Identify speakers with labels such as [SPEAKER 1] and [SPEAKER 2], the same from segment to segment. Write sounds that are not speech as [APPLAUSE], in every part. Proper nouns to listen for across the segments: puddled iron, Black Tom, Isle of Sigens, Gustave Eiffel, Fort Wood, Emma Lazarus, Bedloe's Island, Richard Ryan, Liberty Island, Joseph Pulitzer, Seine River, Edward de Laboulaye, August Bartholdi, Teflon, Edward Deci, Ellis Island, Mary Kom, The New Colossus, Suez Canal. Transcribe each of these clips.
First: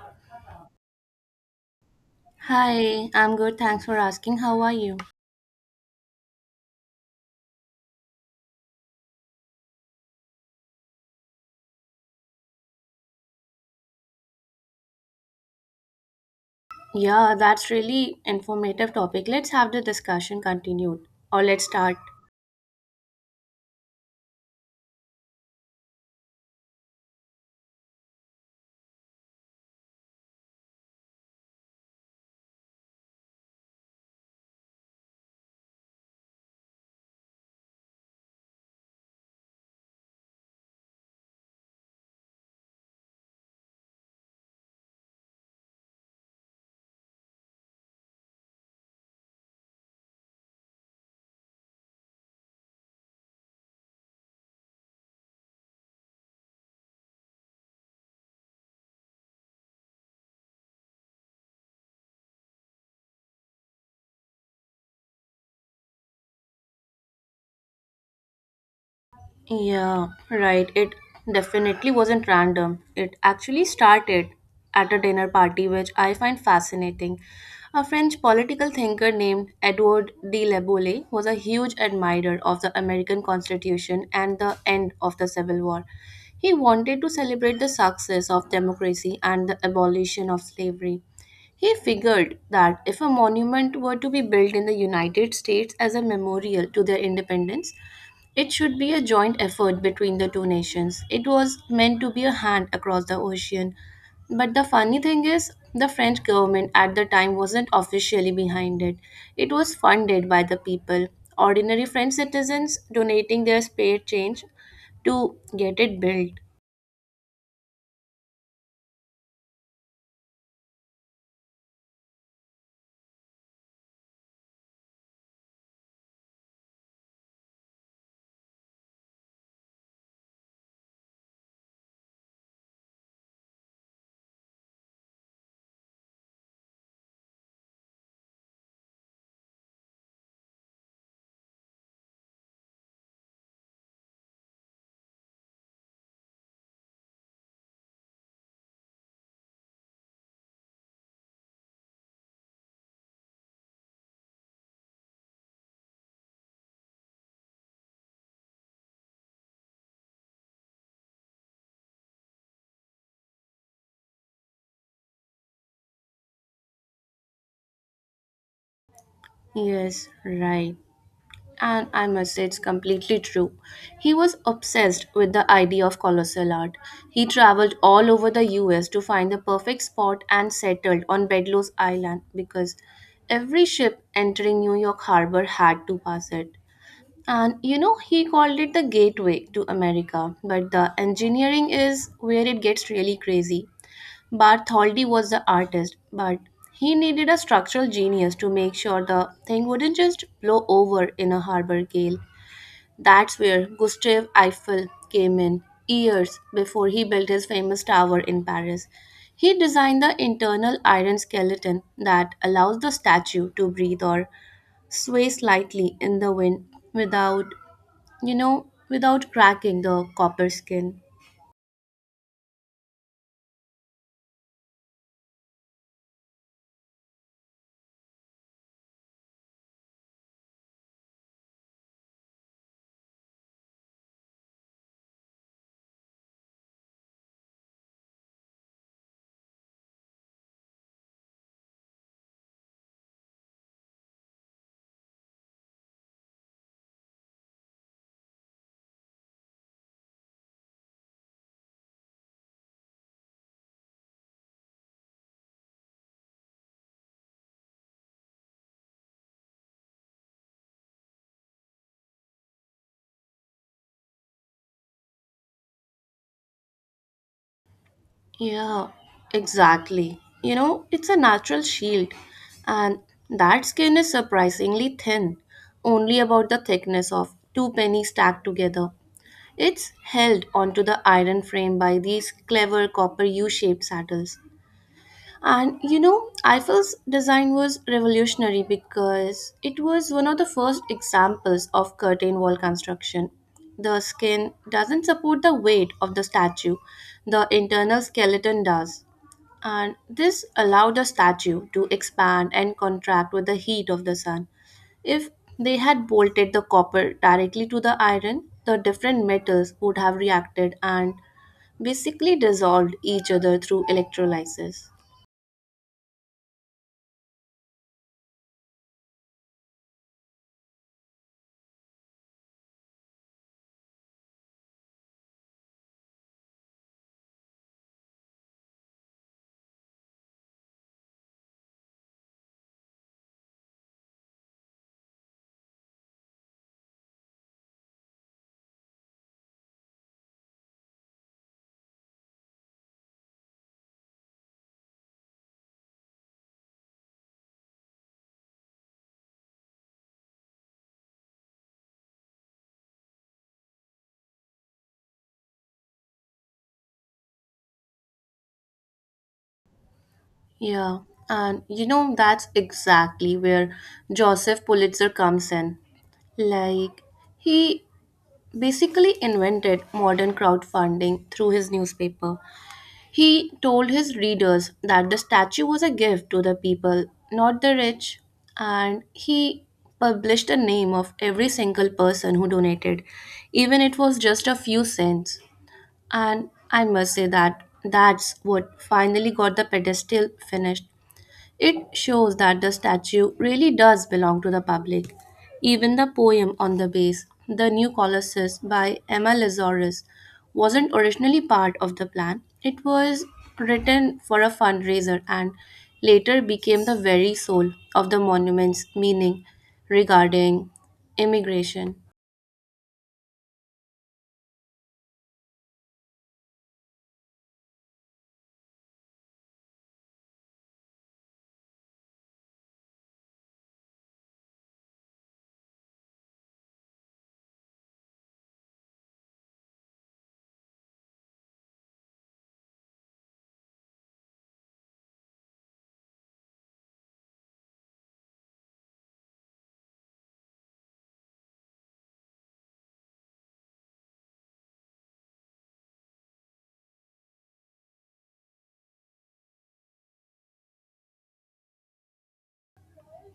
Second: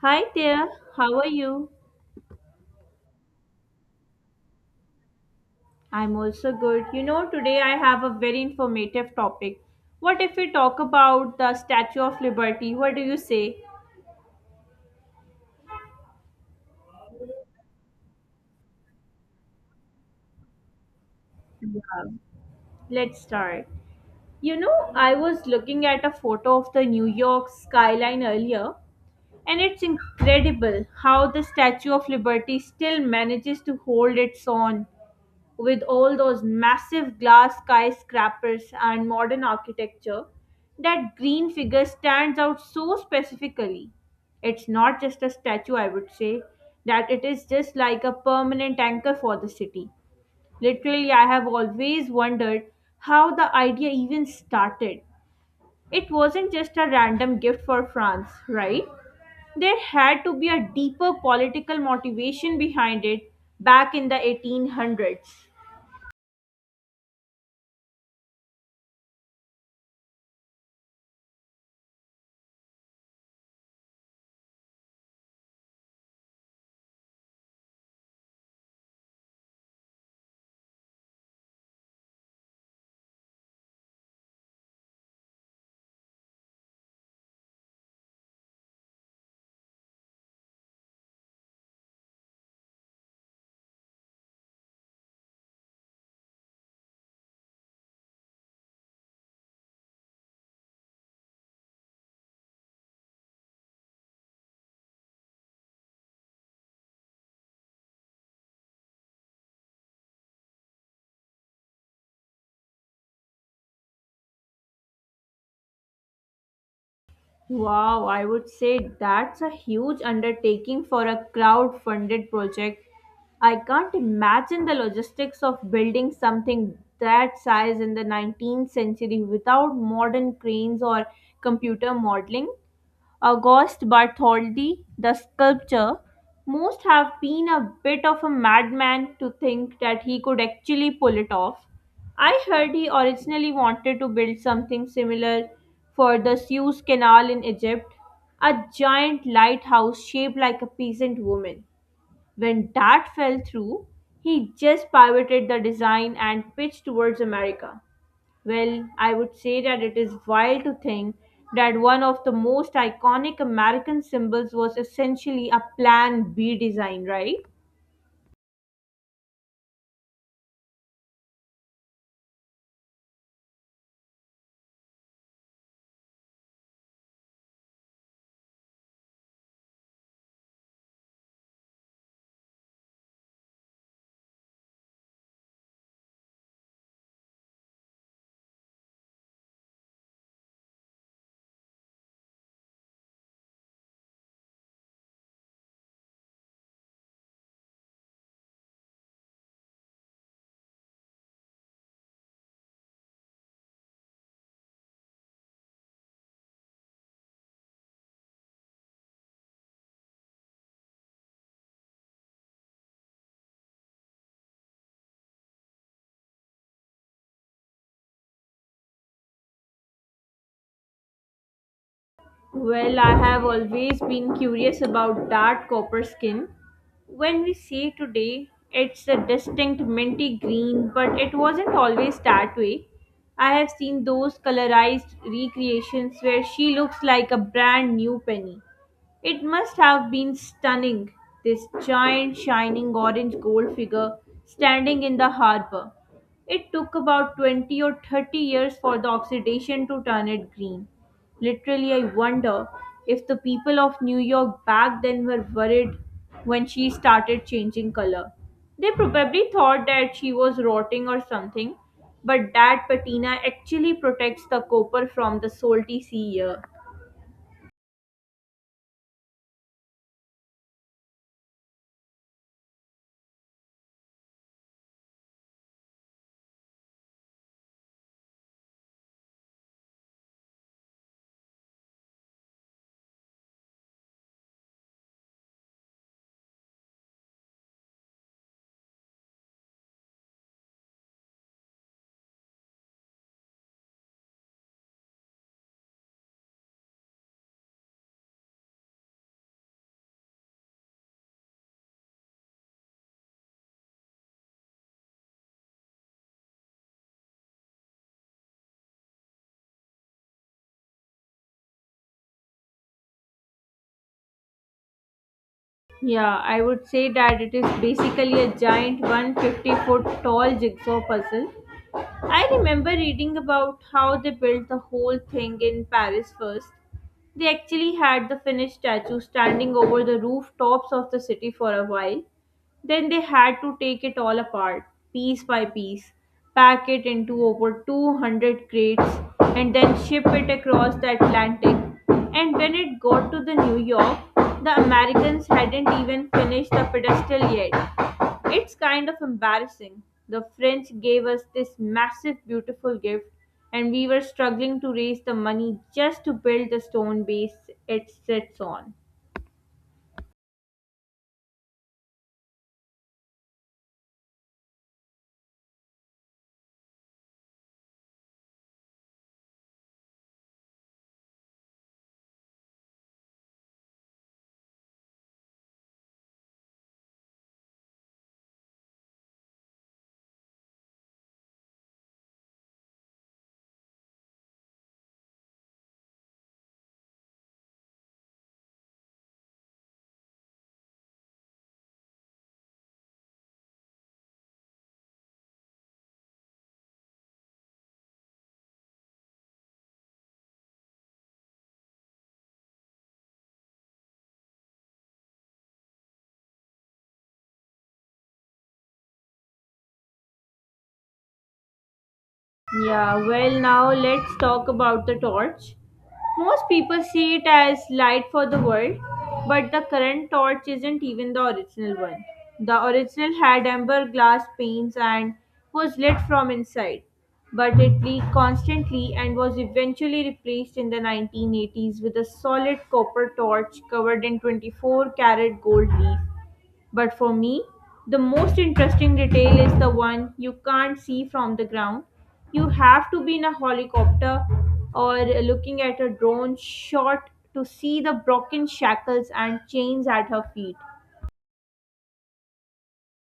[SPEAKER 1] Hi there, how are you?
[SPEAKER 2] Hi, I'm good. Thanks for asking. How are you?
[SPEAKER 1] I'm also good. You know, today I have a very informative topic. What if we talk about the Statue of Liberty? What do you say?
[SPEAKER 2] Yeah, that's really informative topic. Let's have the discussion continued or let's start.
[SPEAKER 1] Yeah. Let's start. You know, I was looking at a photo of the New York skyline earlier, and it's incredible how the Statue of Liberty still manages to hold its own with all those massive glass skyscrapers and modern architecture. That green figure stands out so specifically. It's not just a statue, I would say, that it is just like a permanent anchor for the city. Literally, I have always wondered how the idea even started. It wasn't just a random gift for France, right? There had to be a deeper political motivation behind it back in the 1800s.
[SPEAKER 2] Yeah, right. It definitely wasn't random. It actually started at a dinner party, which I find fascinating. A French political thinker named Edward de Laboulaye was a huge admirer of the American Constitution and the end of the Civil War. He wanted to celebrate the success of democracy and the abolition of slavery. He figured that if a monument were to be built in the United States as a memorial to their independence, it should be a joint effort between the two nations. It was meant to be a hand across the ocean. But the funny thing is, the French government at the time wasn't officially behind it. It was funded by the people, ordinary French citizens donating their spare change to get it built.
[SPEAKER 1] Wow, I would say that's a huge undertaking for a crowd-funded project. I can't imagine the logistics of building something that size in the 19th century without modern cranes or computer modeling. August Bartholdi, the sculptor, must have been a bit of a madman to think that he could actually pull it off. I heard he originally wanted to build something similar for the Suez Canal in Egypt, a giant lighthouse shaped like a peasant woman. When that fell through, he just pivoted the design and pitched towards America. Well, I would say that it is wild to think that one of the most iconic American symbols was essentially a Plan B design, right?
[SPEAKER 2] Yes, right. And I must say, it's completely true. He was obsessed with the idea of colossal art. He traveled all over the US to find the perfect spot and settled on Bedloe's Island because every ship entering New York harbor had to pass it. And you know, he called it the gateway to America, but the engineering is where it gets really crazy. Bartholdi was the artist, but he needed a structural genius to make sure the thing wouldn't just blow over in a harbor gale. That's where Gustave Eiffel came in, years before he built his famous tower in Paris. He designed the internal iron skeleton that allows the statue to breathe or sway slightly in the wind without, you know, without cracking the copper skin.
[SPEAKER 1] Well, I have always been curious about dark copper skin. When we see today, it's a distinct minty green, but it wasn't always that way. I have seen those colorized recreations where she looks like a brand new penny. It must have been stunning, this giant shining orange gold figure standing in the harbor. It took about 20 or 30 years for the oxidation to turn it green. Literally, I wonder if the people of New York back then were worried when she started changing color. They probably thought that she was rotting or something, but that patina actually protects the copper from the salty sea air.
[SPEAKER 2] Yeah, exactly. You know, it's a natural shield, and that skin is surprisingly thin, only about the thickness of two pennies stacked together. It's held onto the iron frame by these clever copper U shaped saddles. And you know, Eiffel's design was revolutionary because it was one of the first examples of curtain wall construction. The skin doesn't support the weight of the statue, the internal skeleton does, and this allowed the statue to expand and contract with the heat of the sun. If they had bolted the copper directly to the iron, the different metals would have reacted and basically dissolved each other through electrolysis.
[SPEAKER 1] Yeah, I would say that it is basically a giant 150-foot tall jigsaw puzzle. I remember reading about how they built the whole thing in Paris first. They actually had the finished statue standing over the rooftops of the city for a while. Then they had to take it all apart, piece by piece, pack it into over 200 crates, and then ship it across the Atlantic. And when it got to the New York, the Americans hadn't even finished the pedestal yet. It's kind of embarrassing. The French gave us this massive, beautiful gift, and we were struggling to raise the money just to build the stone base it sits on.
[SPEAKER 2] Yeah, and you know, that's exactly where Joseph Pulitzer comes in. Like, he basically invented modern crowdfunding through his newspaper. He told his readers that the statue was a gift to the people, not the rich, and he published the name of every single person who donated, even it was just a few cents. And I must say that that's what finally got the pedestal finished. It shows that the statue really does belong to the public. Even the poem on the base, The New Colossus by Emma Lazarus, wasn't originally part of the plan. It was written for a fundraiser and later became the very soul of the monument's meaning regarding immigration.
[SPEAKER 1] Yeah, well, now let's talk about the torch. Most people see it as light for the world, but the current torch isn't even the original one. The original had amber glass panes and was lit from inside, but it leaked constantly and was eventually replaced in the 1980s with a solid copper torch covered in 24 karat gold leaf. But for me, the most interesting detail is the one you can't see from the ground. You have to be in a helicopter or looking at a drone shot to see the broken shackles and chains at her feet.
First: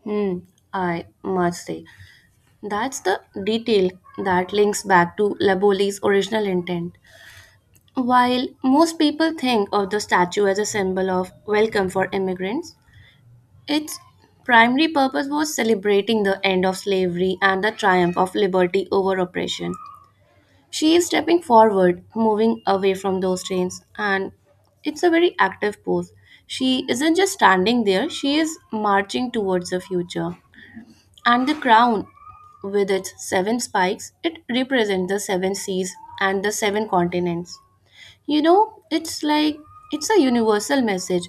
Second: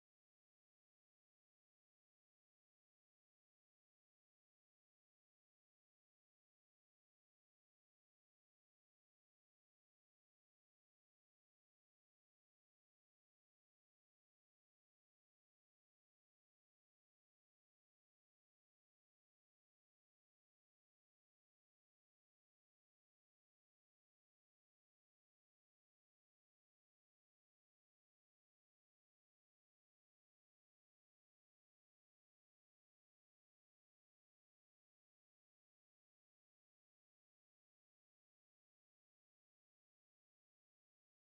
[SPEAKER 2] Hmm, I must say, that's the detail that links back to Laboli's original intent. While most people think of the statue as a symbol of welcome for immigrants, its primary purpose was celebrating the end of slavery and the triumph of liberty over oppression. She is stepping forward, moving away from those chains, and it's a very active pose. She isn't just standing there, she is marching towards the future. And the crown, with its seven spikes, it represents the seven seas and the seven continents. You know, it's like it's a universal message,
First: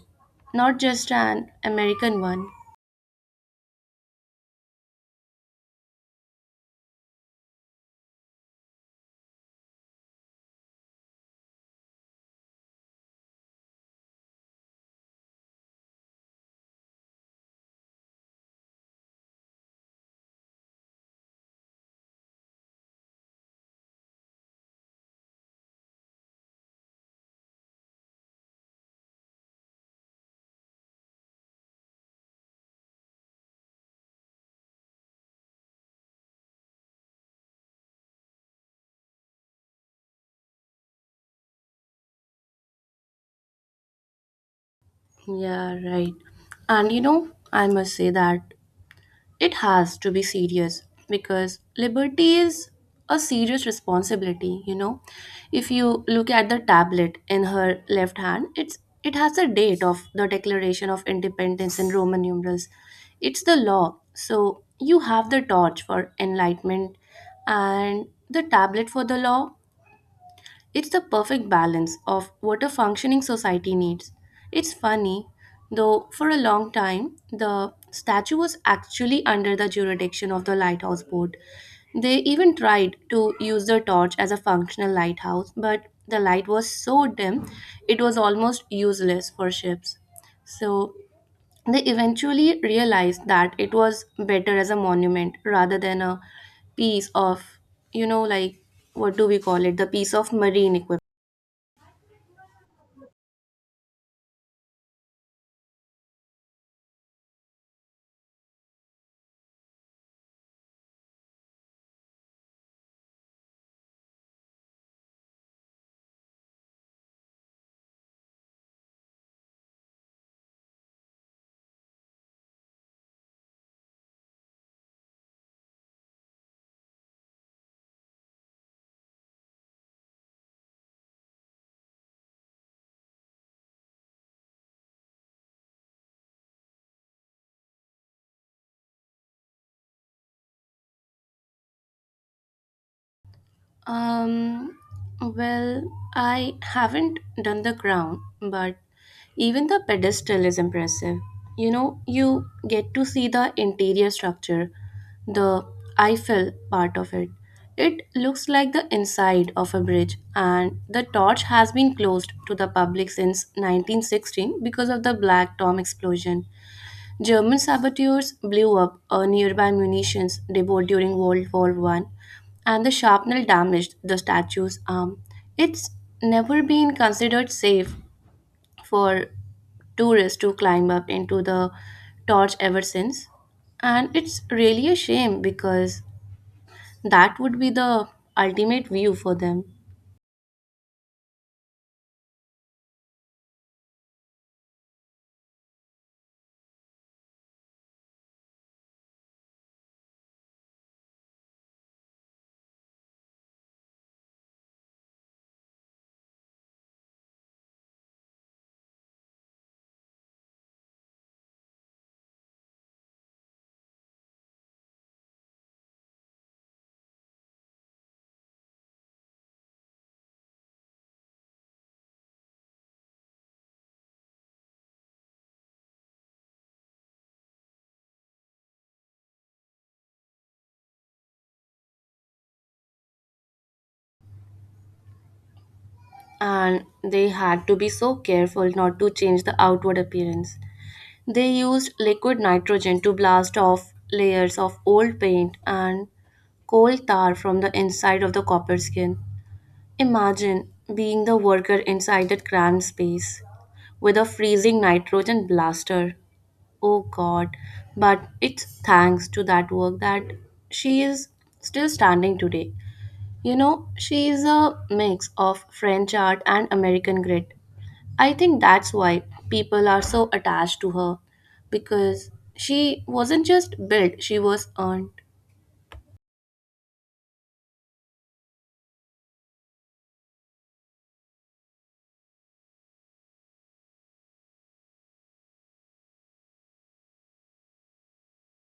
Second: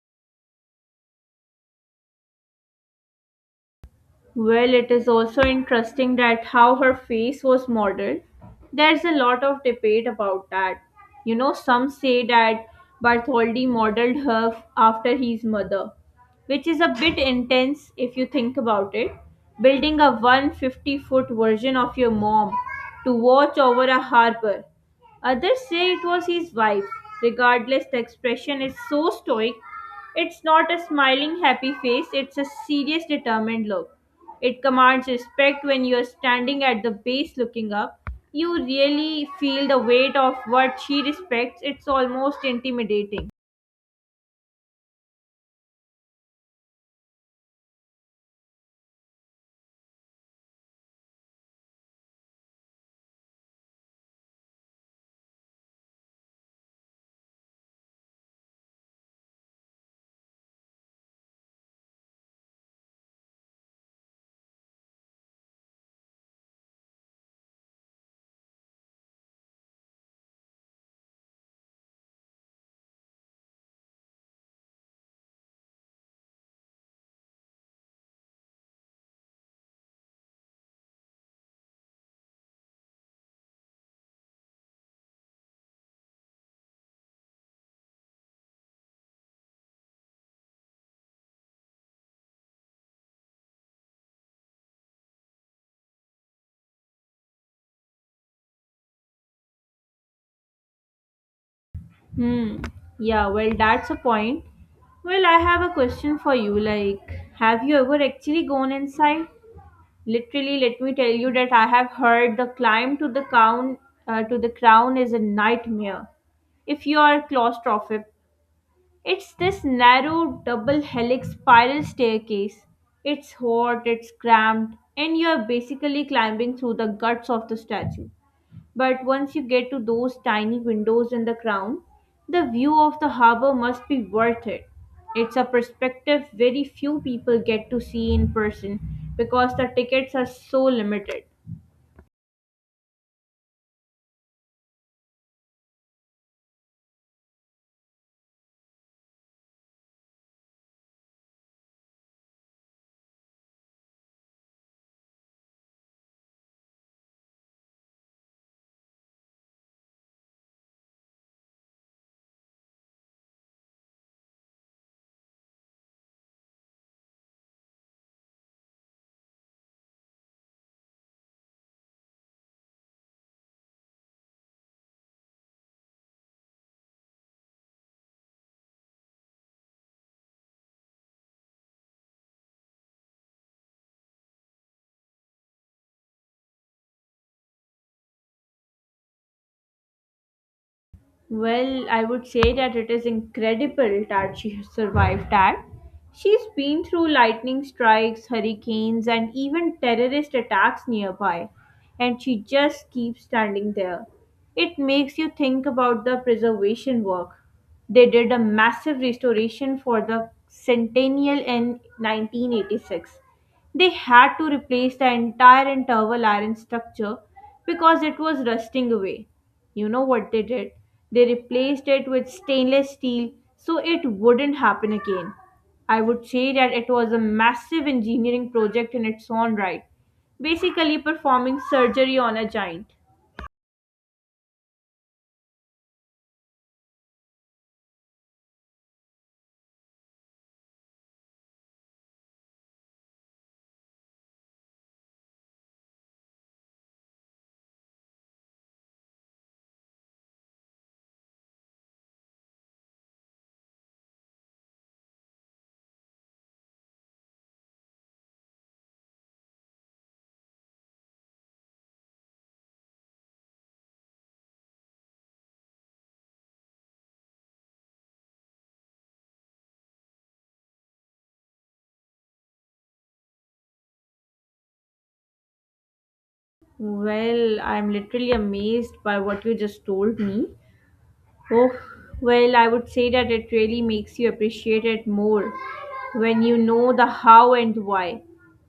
[SPEAKER 2] not just an American one.
[SPEAKER 1] Well, it is also interesting that how her face was modeled. There's a lot of debate about that. You know, some say that Bartholdi modeled her after his mother, which is a bit intense if you think about it. Building a 150-foot version of your mom to watch over a harbor. Others say it was his wife. Regardless, the expression is so stoic. It's not a smiling, happy face, it's a serious, determined look. It commands respect when you're standing at the base looking up. You really feel the weight of what she respects. It's almost intimidating.
[SPEAKER 2] Yeah, right. And you know, I must say that it has to be serious because liberty is a serious responsibility, you know. If you look at the tablet in her left hand, it has the date of the Declaration of Independence in Roman numerals. It's the law. So you have the torch for enlightenment and the tablet for the law, it's the perfect balance of what a functioning society needs. It's funny, though, for a long time, the statue was actually under the jurisdiction of the lighthouse board. They even tried to use the torch as a functional lighthouse, but the light was so dim it was almost useless for ships. So they eventually realized that it was better as a monument rather than a piece of, you know, like what do we call it, the piece of marine equipment.
[SPEAKER 1] Hmm. Yeah, well, that's a point. Well, I have a question for you. Like, have you ever actually gone inside? Literally, let me tell you that I have heard the climb to the crown to the crown is a nightmare. If you are claustrophobic, it's this narrow double helix spiral staircase. It's hot, it's cramped, and you're basically climbing through the guts of the statue. But once you get to those tiny windows in the crown, the view of the harbor must be worth it. It's a perspective very few people get to see in person because the tickets are so limited.
[SPEAKER 2] Um, well, I haven't done the ground, but even the pedestal is impressive. You know, you get to see the interior structure, the Eiffel part of it. It looks like the inside of a bridge, and the torch has been closed to the public since 1916 because of the Black Tom explosion. German saboteurs blew up a nearby munitions depot during World War One, and the shrapnel damaged the statue's arm. It's never been considered safe for tourists to climb up into the torch ever since. And it's really a shame because that would be the ultimate view for them.
[SPEAKER 1] Well, I would say that it is incredible that she has survived that. She's been through lightning strikes, hurricanes, and even terrorist attacks nearby, and she just keeps standing there. It makes you think about the preservation work. They did a massive restoration for the centennial in 1986. They had to replace the entire interval iron structure because it was rusting away. You know what they did? They replaced it with stainless steel so it wouldn't happen again. I would say that it was a massive engineering project in its own right, basically performing surgery on a giant.
[SPEAKER 2] And they had to be so careful not to change the outward appearance. They used liquid nitrogen to blast off layers of old paint and coal tar from the inside of the copper skin. Imagine being the worker inside that cramped space with a freezing nitrogen blaster. Oh god, but it's thanks to that work that she is still standing today. You know, she is a mix of French art and American grit. I think that's why people are so attached to her because she wasn't just built, she was earned.
[SPEAKER 1] Well, I'm literally amazed by what you just told me. Oh, well, I would say that it really makes you appreciate it more when you know the how and why.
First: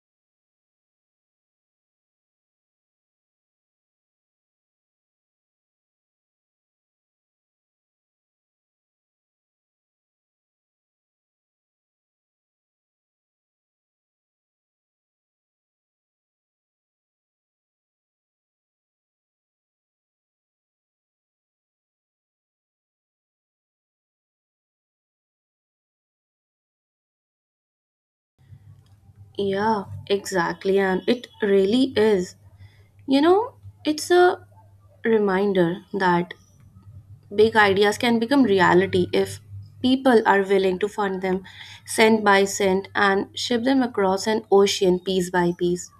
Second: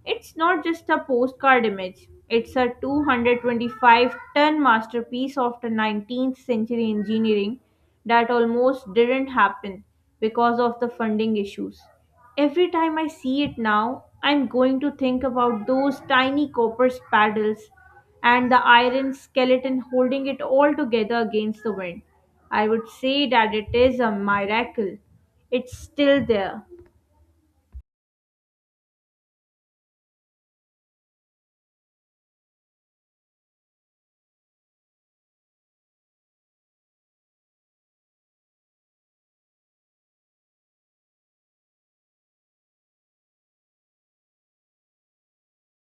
[SPEAKER 1] It's not just a postcard image, it's a 225-ton masterpiece of the 19th century engineering that almost didn't happen because of the funding issues. Every time I see it now, I'm going to think about those tiny copper spades and the iron skeleton holding it all together against the wind. I would say that it is a miracle. It's still there.
[SPEAKER 2] Yeah, exactly, and it really is. You know, it's a reminder that big ideas can become reality if people are willing to fund them cent by cent and ship them across an ocean piece by piece.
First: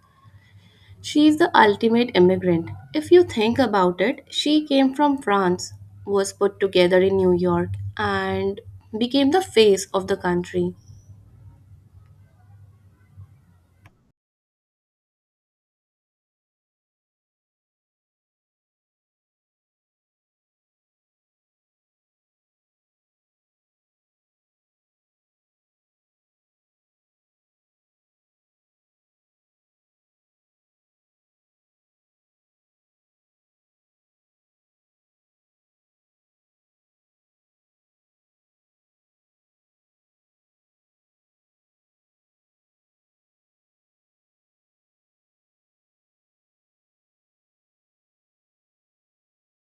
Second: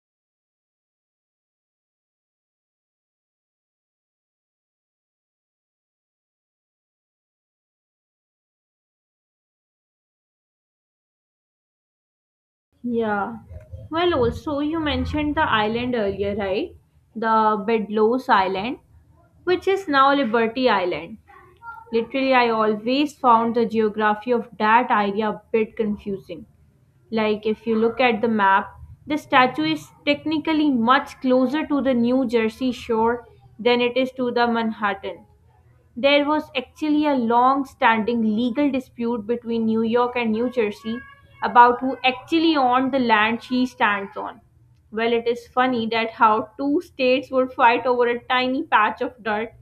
[SPEAKER 2] She is the ultimate immigrant. If you think about it, she came from France, was put together in New York, and became the face of the country.
[SPEAKER 1] Yeah. Well, also, you mentioned the island earlier, right? The Bedloe's Island, which is now Liberty Island. Literally, I always found the geography of that area a bit confusing. Like, if you look at the map, the statue is technically much closer to the New Jersey shore than it is to the Manhattan. There was actually a long standing legal dispute between New York and New Jersey about who actually owned the land she stands on. Well, it is funny that how two states would fight over a tiny patch of dirt,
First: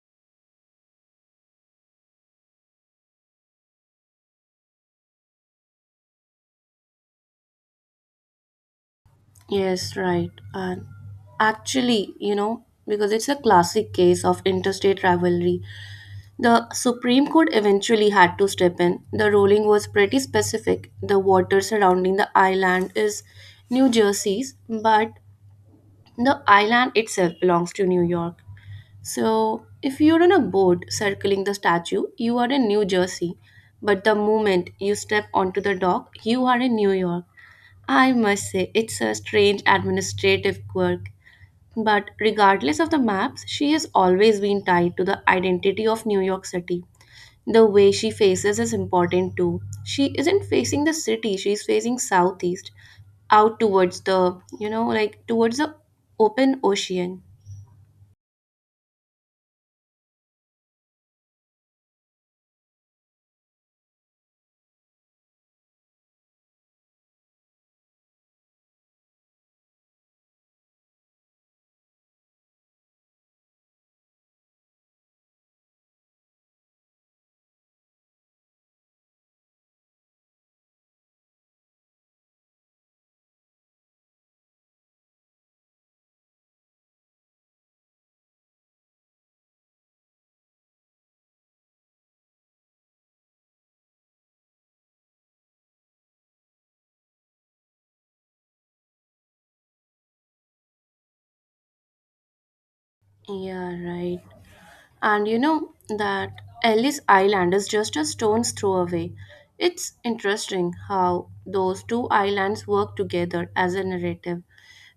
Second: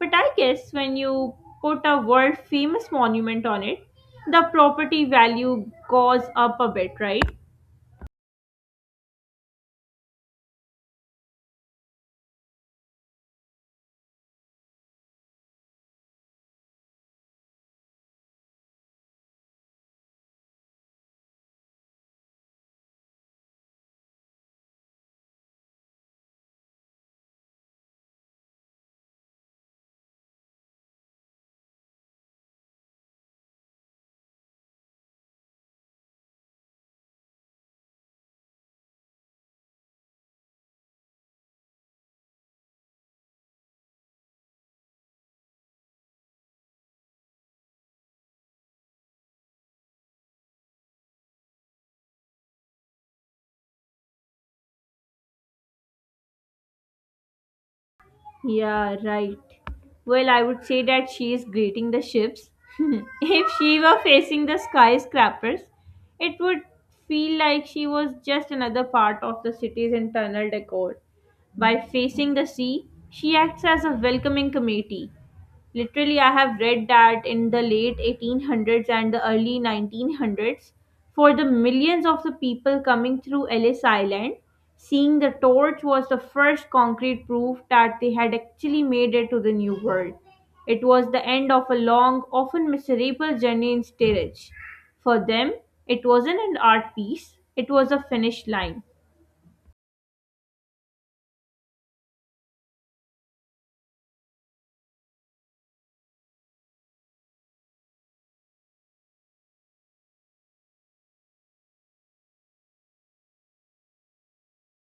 [SPEAKER 1] but I guess when you put a world famous monument on it, the property value goes up a bit, right?
[SPEAKER 2] Yes, right. And actually, you know, because it's a classic case of interstate rivalry, the Supreme Court eventually had to step in. The ruling was pretty specific. The water surrounding the island is New Jersey's, but the island itself belongs to New York. So, if you're on a boat circling the statue, you are in New Jersey. But the moment you step onto the dock, you are in New York. I must say, it's a strange administrative quirk. But regardless of the maps, she has always been tied to the identity of New York City. The way she faces is important too. She isn't facing the city, she's facing southeast, out towards the, you know, like towards the open ocean.
[SPEAKER 1] Yeah, right. Well, I would say that she is greeting the ships. [LAUGHS] If she were facing the skyscrapers, it would feel like she was just another part of the city's internal decor. By facing the sea, she acts as a welcoming committee. Literally, I have read that in the late 1800s and the early 1900s, for the millions of the people coming through Ellis Island, seeing the torch was the first concrete proof that they had actually made it to the New World. It was the end of a long, often miserable journey in steerage. For them, it wasn't an art piece, it was a finish line.
[SPEAKER 2] Yeah, right. And you know that Ellis Island is just a stone's throw away. It's interesting how those two islands work together as a narrative.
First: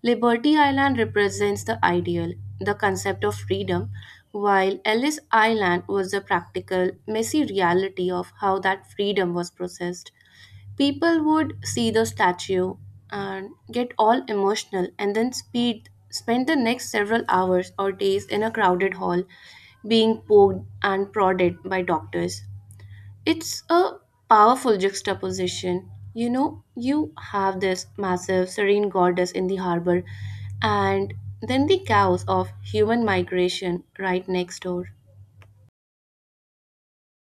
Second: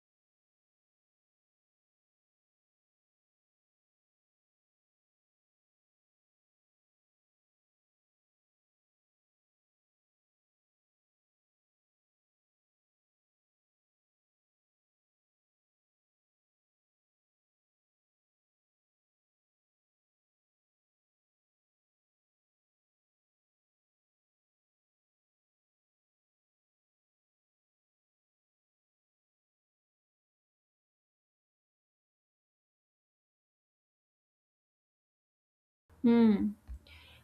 [SPEAKER 2] Liberty Island represents the ideal, the concept of freedom, while Ellis Island was the practical, messy reality of how that freedom was processed. People would see the statue and get all emotional and then spend the next several hours or days in a crowded hall being poked and prodded by doctors. It's a powerful juxtaposition. You know, you have this massive serene goddess in the harbor and then the chaos of human migration right next door.
[SPEAKER 1] Hmm.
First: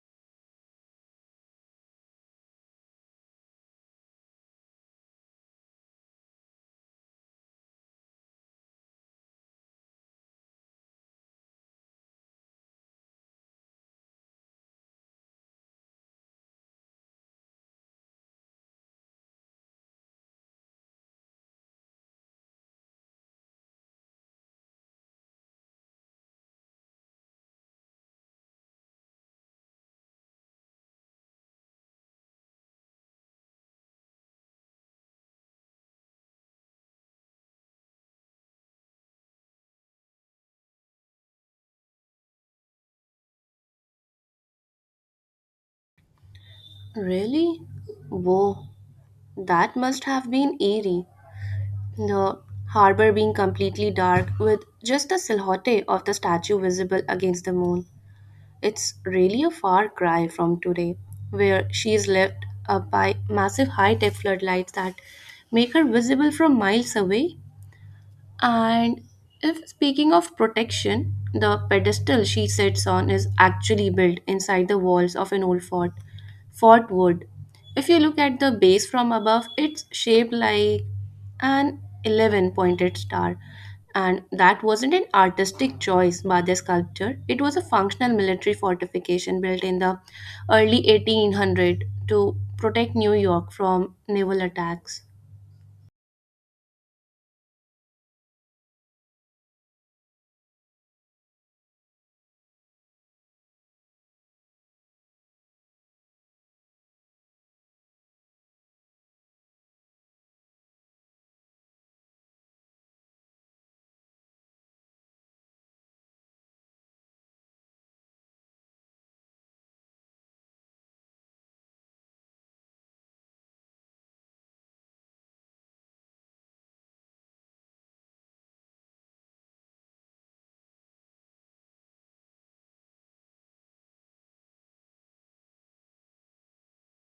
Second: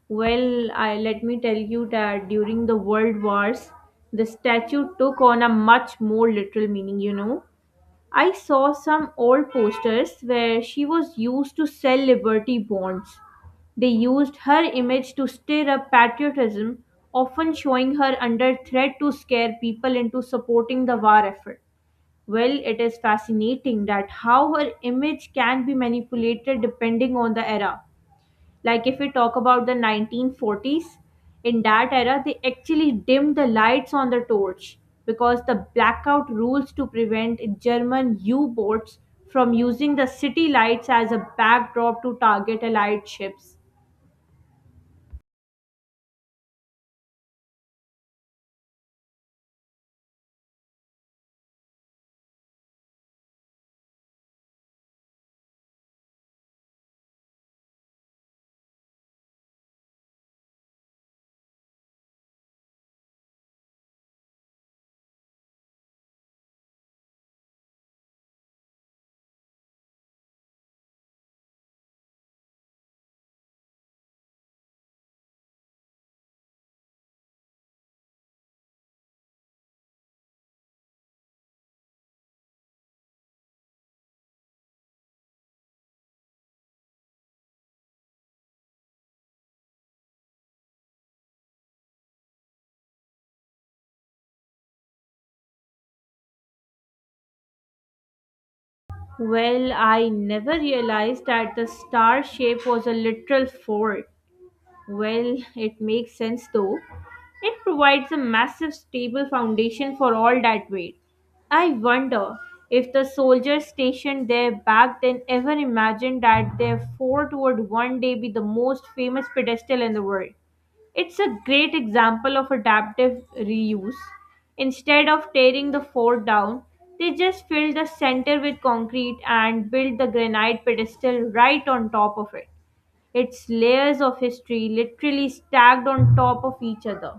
[SPEAKER 1] Well, I, let me tell you that during the World Wars, the statue took on a much more literal meaning, you know. I saw some old posters where she was used to sell liberty bonds. They used her image to stir up patriotism, often showing her under threat to scare people into supporting the war effort. Well, it is fascinating that how her image can be manipulated depending on the era. Like if we talk about the 1940s, in that era, they actually dimmed the lights on the torch because the blackout rules to prevent German U boats from using the city lights as a backdrop to target allied ships.
[SPEAKER 2] Really? Whoa, that must have been eerie. The harbor being completely dark, with just the silhouette of the statue visible against the moon. It's really a far cry from today, where she is lit up by massive high tech floodlights that make her visible from miles away. And if speaking of protection, the pedestal she sits on is actually built inside the walls of an old fort, Fort Wood. If you look at the base from above, it's shaped like an 11 pointed star. And that wasn't an artistic choice by the sculptor, it was a functional military fortification built in the early 1800 to protect New York from naval attacks.
[SPEAKER 1] Well, I never realized that the star shape was a literal fort. Well, it makes sense though. It provides a massive stable foundation for all that weight. I wonder if the soldiers stationed there back then ever imagined that their fort would one day be the most famous pedestal in the world. It's a great example of adaptive reuse. Instead of tearing the fort down, they just filled the center with concrete and built the granite pedestal right on top of it. It's layers of history literally stacked on top of each other.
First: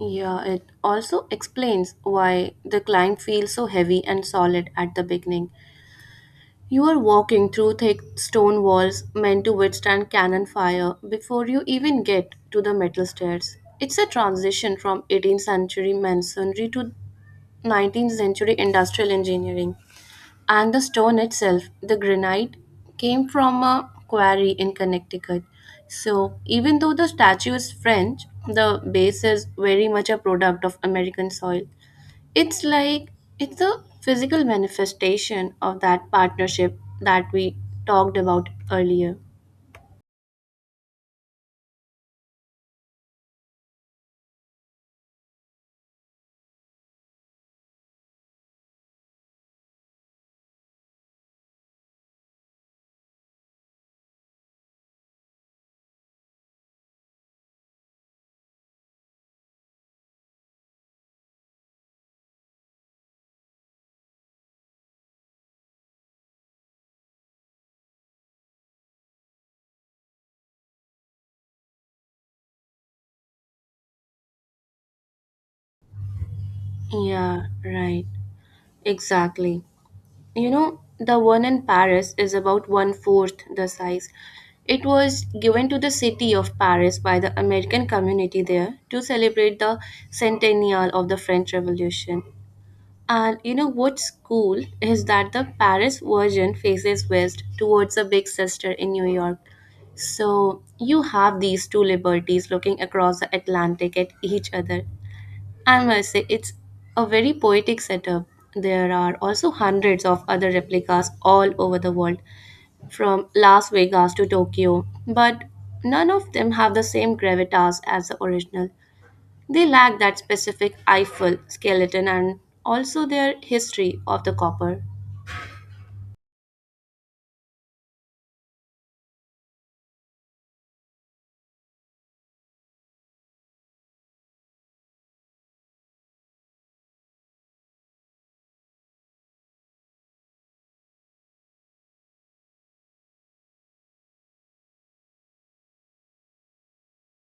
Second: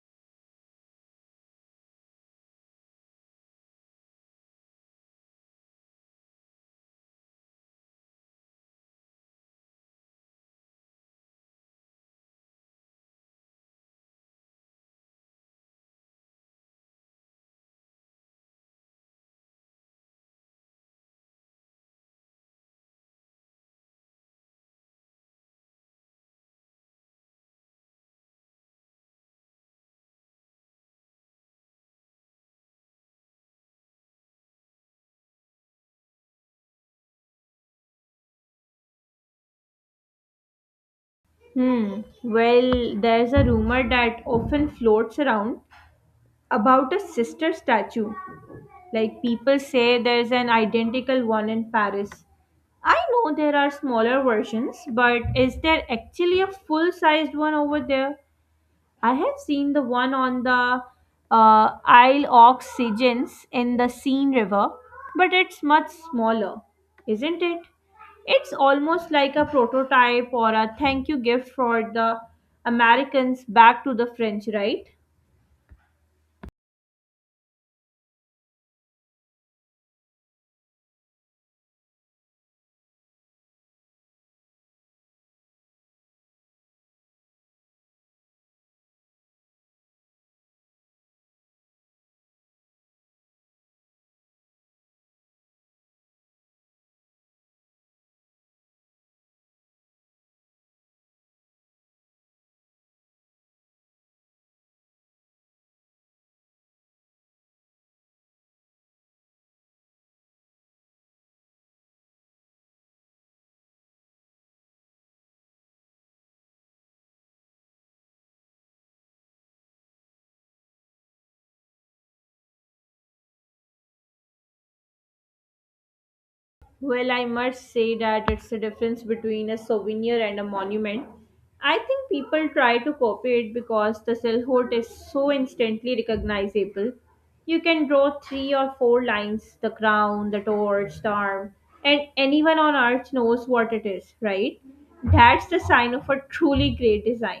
[SPEAKER 2] Yeah, it also explains why the climb feels so heavy and solid at the beginning. You are walking through thick stone walls meant to withstand cannon fire before you even get to the metal stairs. It's a transition from 18th century masonry to 19th century industrial engineering. And the stone itself, the granite, came from a quarry in Connecticut. So, even though the statue is French, the base is very much a product of American soil. It's like it's a physical manifestation of that partnership that we talked about earlier.
[SPEAKER 1] Hmm. Well, there's a rumor that often floats around about a sister statue. Like people say there's an identical one in Paris. I know there are smaller versions, but is there actually a full sized one over there? I have seen the one on the Isle of Sigens in the Seine River, but it's much smaller, isn't it? It's almost like a prototype or a thank you gift for the Americans back to the French, right?
[SPEAKER 2] Yeah, right. Exactly. You know, the one in Paris is about one fourth the size. It was given to the city of Paris by the American community there to celebrate the centennial of the French Revolution. And you know what's cool is that the Paris version faces west towards the big sister in New York. So you have these two liberties looking across the Atlantic at each other. I must say, it's a very poetic setup. There are also hundreds of other replicas all over the world, from Las Vegas to Tokyo, but none of them have the same gravitas as the original. They lack that specific Eiffel skeleton and also their history of the copper.
[SPEAKER 1] Well, I must say that it's the difference between a souvenir and a monument. I think people try to copy it because the silhouette is so instantly recognizable. You can draw three or four lines the crown, the torch, the arm, and anyone on earth knows what it is, right? That's the sign of a truly great design.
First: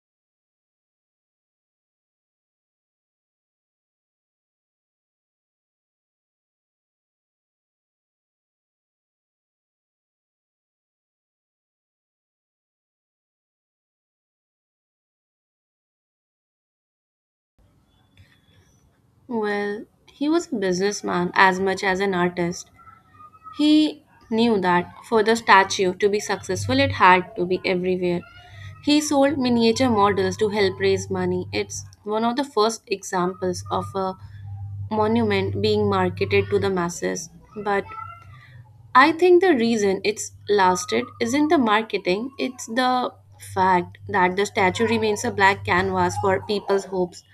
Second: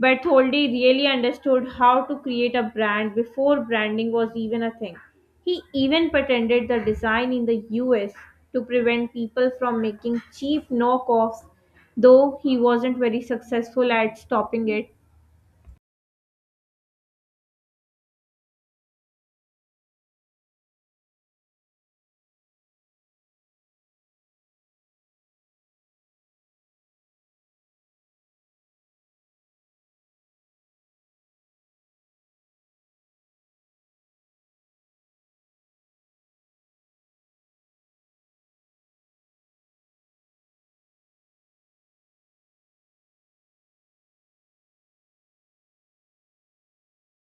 [SPEAKER 1] But really understood how to create a brand before branding was even a thing. He even patented the design in the US to prevent people from making cheap knockoffs, though he wasn't very successful at stopping it.
[SPEAKER 2] Well, he was a businessman as much as an artist. He knew that for the statue to be successful, it had to be everywhere. He sold miniature models to help raise money. It's one of the first examples of a monument being marketed to the masses. But I think the reason it's lasted isn't the marketing, it's the fact that the statue remains a black canvas for people's hopes.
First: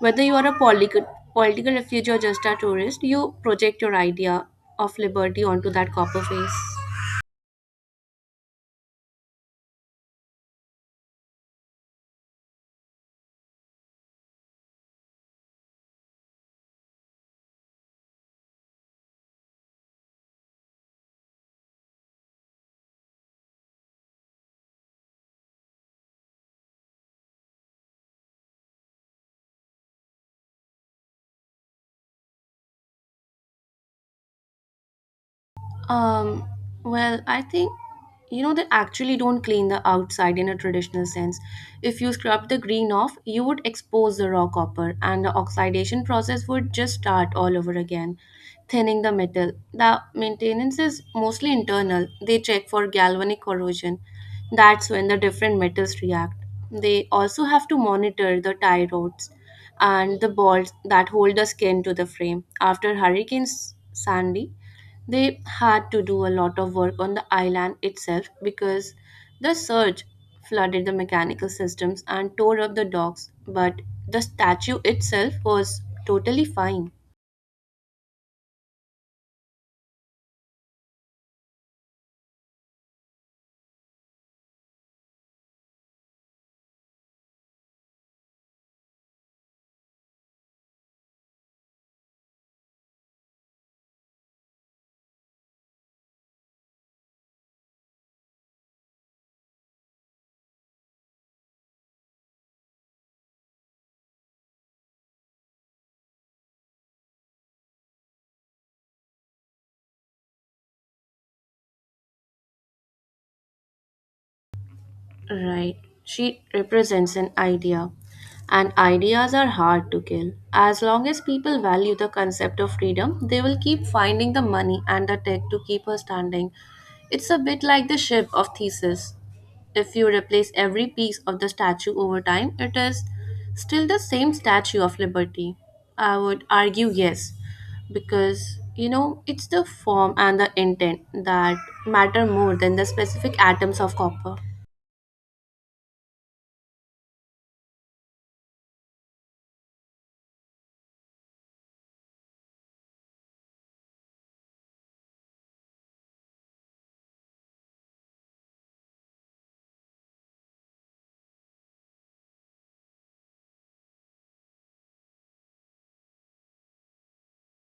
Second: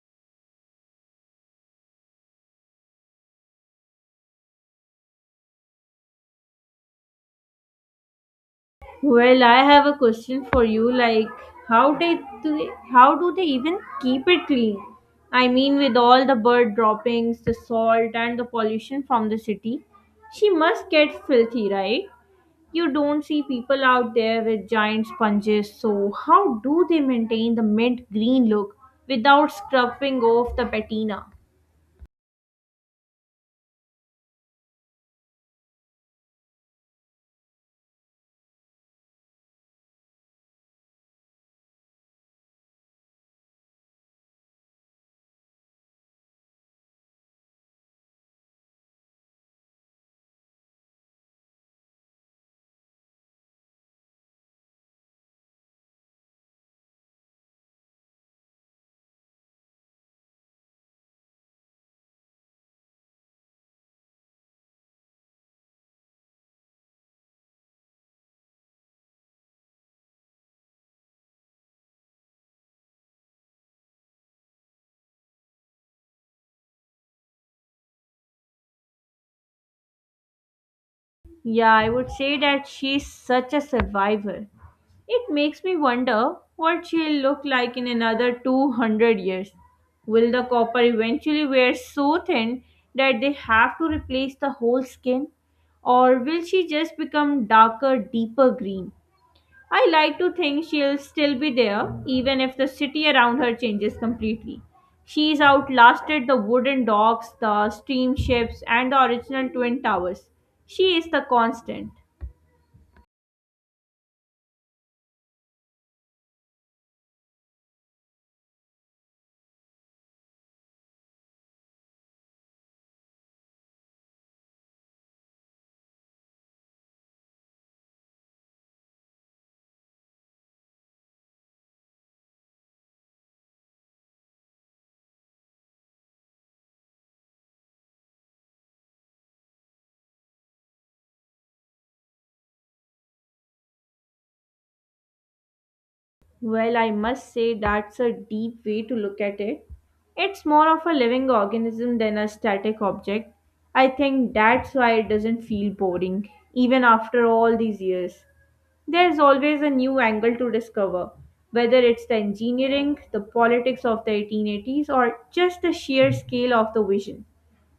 [SPEAKER 2] Whether you are a political refugee or just a tourist, you project your idea of liberty onto that copper face.
[SPEAKER 1] Well, I have a question for you. How do they even keep it clean? I mean, with all the bird droppings, the salt, and the pollution from the city, she must get filthy, right? You don't see people out there with giant sponges, so how do they maintain the mint green look without scrubbing off the patina?
[SPEAKER 2] Um, well, I think you know they actually don't clean the outside in a traditional sense. If you scrubbed the green off, you would expose the raw copper, and the oxidation process would just start all over again, thinning the metal. The maintenance is mostly internal. They check for galvanic corrosion. That's when the different metals react. They also have to monitor the tie rods and the bolts that hold the skin to the frame. After Hurricane Sandy, they had to do a lot of work on the island itself because the surge flooded the mechanical systems and tore up the docks, but the statue itself was totally fine.
[SPEAKER 1] Yeah, I would say that she's such a survivor. It makes me wonder what she'll look like in another 200 years. Will the copper eventually wear so thin that they have to replace the whole skin? Or will she just become darker, deeper green? I like to think she'll still be there, even if the city around her changes completely. She's outlasted the wooden docks, the steamships, and the original twin towers. She is the constant.
[SPEAKER 2] Right. She represents an idea. And ideas are hard to kill. As long as people value the concept of freedom, they will keep finding the money and the tech to keep her standing. It's a bit like the ship of Theseus. If you replace every piece of the statue over time, it is still the same statue of liberty. I would argue yes, because you know it's the form and the intent that matter more than the specific atoms of copper.
[SPEAKER 1] Well, I must say that's a deep way to look at it. It's more of a living organism than a static object. I think that's why it doesn't feel boring, even after all these years. There's always a new angle to discover, whether it's the engineering, the politics of the 1880s, or just the sheer scale of the vision.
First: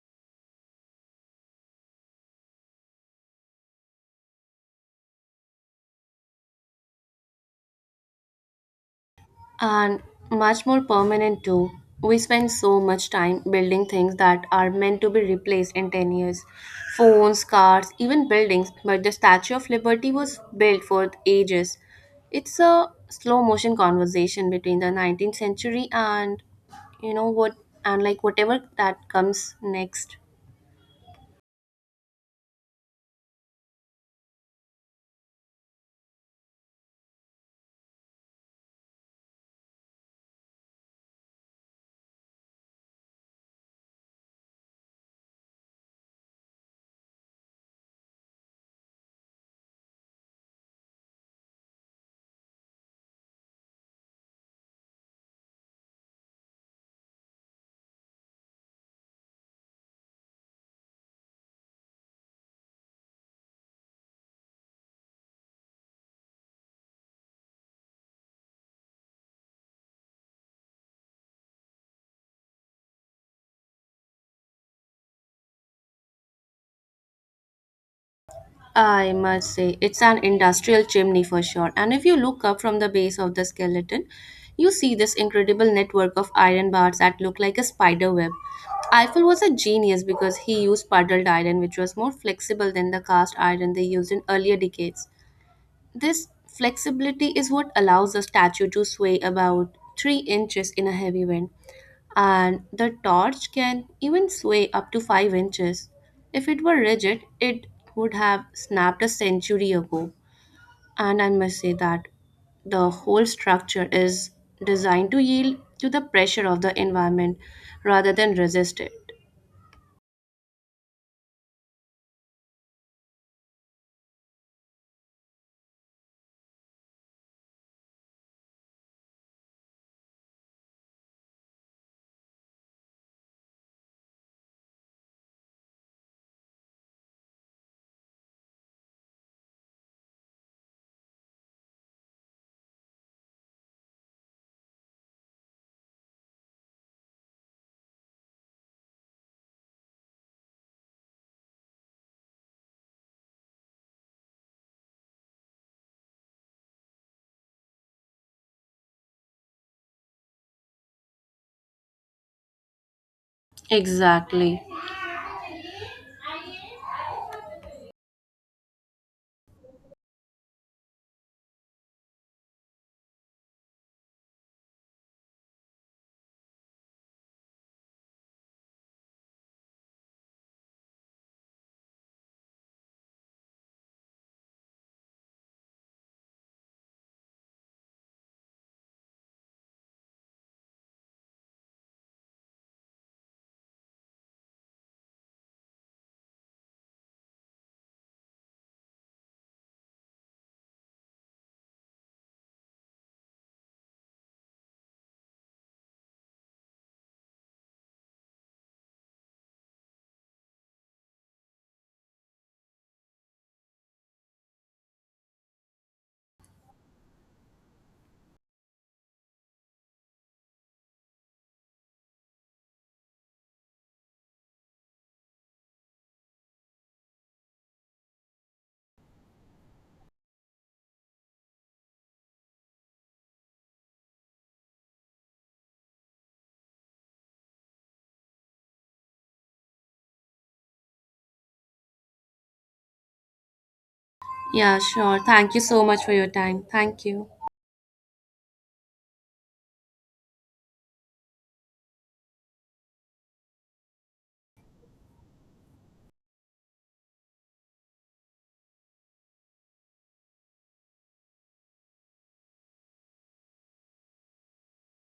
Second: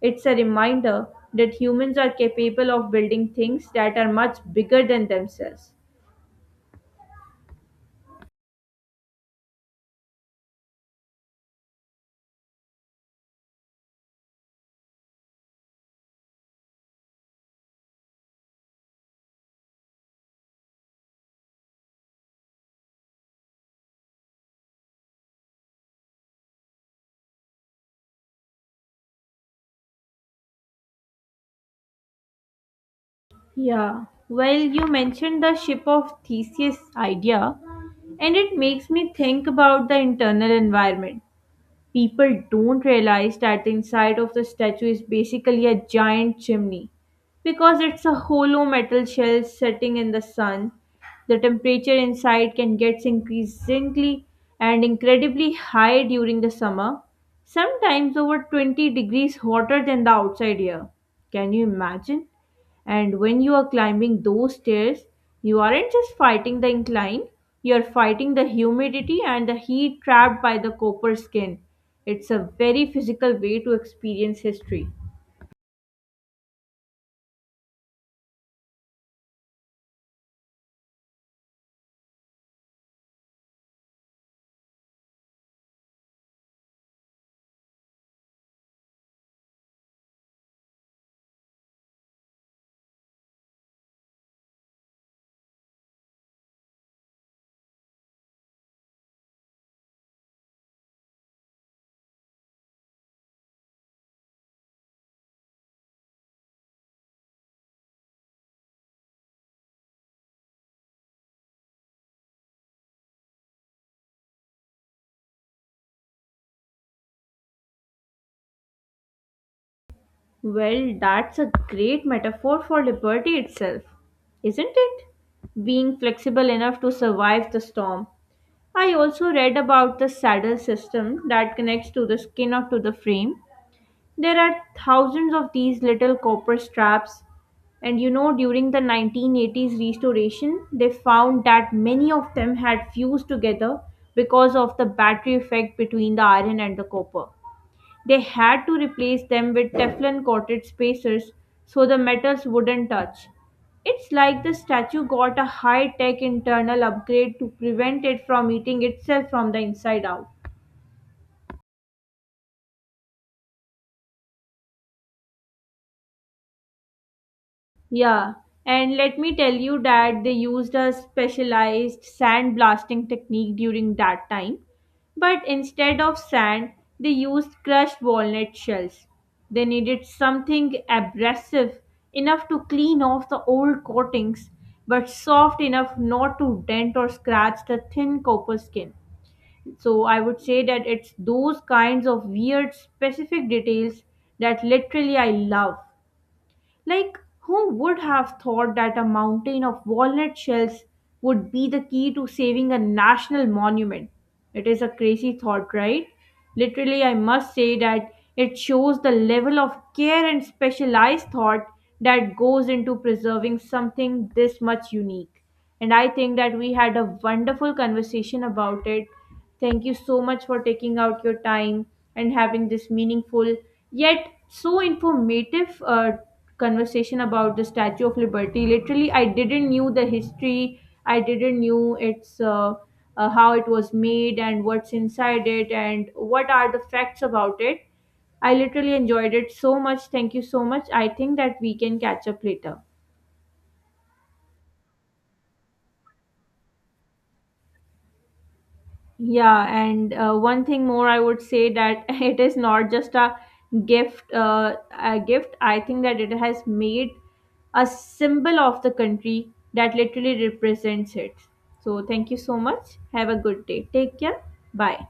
[SPEAKER 1] It's a reminder that humans are capable of building things that are much bigger than themselves.
[SPEAKER 2] And much more permanent too. We spend so much time building things that are meant to be replaced in 10 years, phones, cars, even buildings. But the Statue of Liberty was built for ages. It's a slow motion conversation between the 19th century and you know what and like whatever that comes next.
[SPEAKER 1] Yeah, well, you mentioned the ship of Theseus idea, and it makes me think about the internal environment. People don't realize that the inside of the statue is basically a giant chimney because it's a hollow metal shell sitting in the sun. The temperature inside can get increasingly and incredibly high during the summer, sometimes over 20 degrees hotter than the outside air. Can you imagine? And when you are climbing those stairs, you aren't just fighting the incline, you're fighting the humidity and the heat trapped by the copper skin. It's a very physical way to experience history.
[SPEAKER 2] I must say, it's an industrial chimney for sure. And if you look up from the base of the skeleton, you see this incredible network of iron bars that look like a spider web. Eiffel was a genius because he used puddled iron, which was more flexible than the cast iron they used in earlier decades. This flexibility is what allows the statue to sway about 3 inches in a heavy wind and the torch can even sway up to 5 inches. If it were rigid, it would have snapped a century ago. And I must say that the whole structure is designed to yield to the pressure of the environment rather than resist it.
[SPEAKER 1] Well, that's a great metaphor for liberty itself, isn't it? Being flexible enough to survive the storm. I also read about the saddle system that connects to the skin or to the frame. There are thousands of these little copper straps, and you know, during the 1980s restoration, they found that many of them had fused together because of the battery effect between the iron and the copper. They had to replace them with Teflon coated spacers so the metals wouldn't touch. It's like the statue got a high tech internal upgrade to prevent it from eating itself from the inside out.
[SPEAKER 2] Exactly.
[SPEAKER 1] Yeah, and let me tell you that they used a specialized sand blasting technique during that time. But instead of sand, they used crushed walnut shells. They needed something abrasive enough to clean off the old coatings, but soft enough not to dent or scratch the thin copper skin. So I would say that it's those kinds of weird specific details that literally I love. Like, who would have thought that a mountain of walnut shells would be the key to saving a national monument? It is a crazy thought, right? Literally, I must say that it shows the level of care and specialized thought that goes into preserving something this much unique. And I think that we had a wonderful conversation about it. Thank you so much for taking out your time and having this meaningful yet so informative conversation about the Statue of Liberty. Literally, I didn't knew the history. I didn't knew its how it was made and what's inside it and what are the facts about it. I literally enjoyed it so much. Thank you so much. I think that we can catch up later.
[SPEAKER 2] Yeah, sure. Thank you so much for your time. Thank you.
[SPEAKER 1] Yeah, and one thing more, I would say that [LAUGHS] it is not just a gift. I think that it has made a symbol of the country that literally represents it. So thank you so much. Have a good day. Take care. Bye.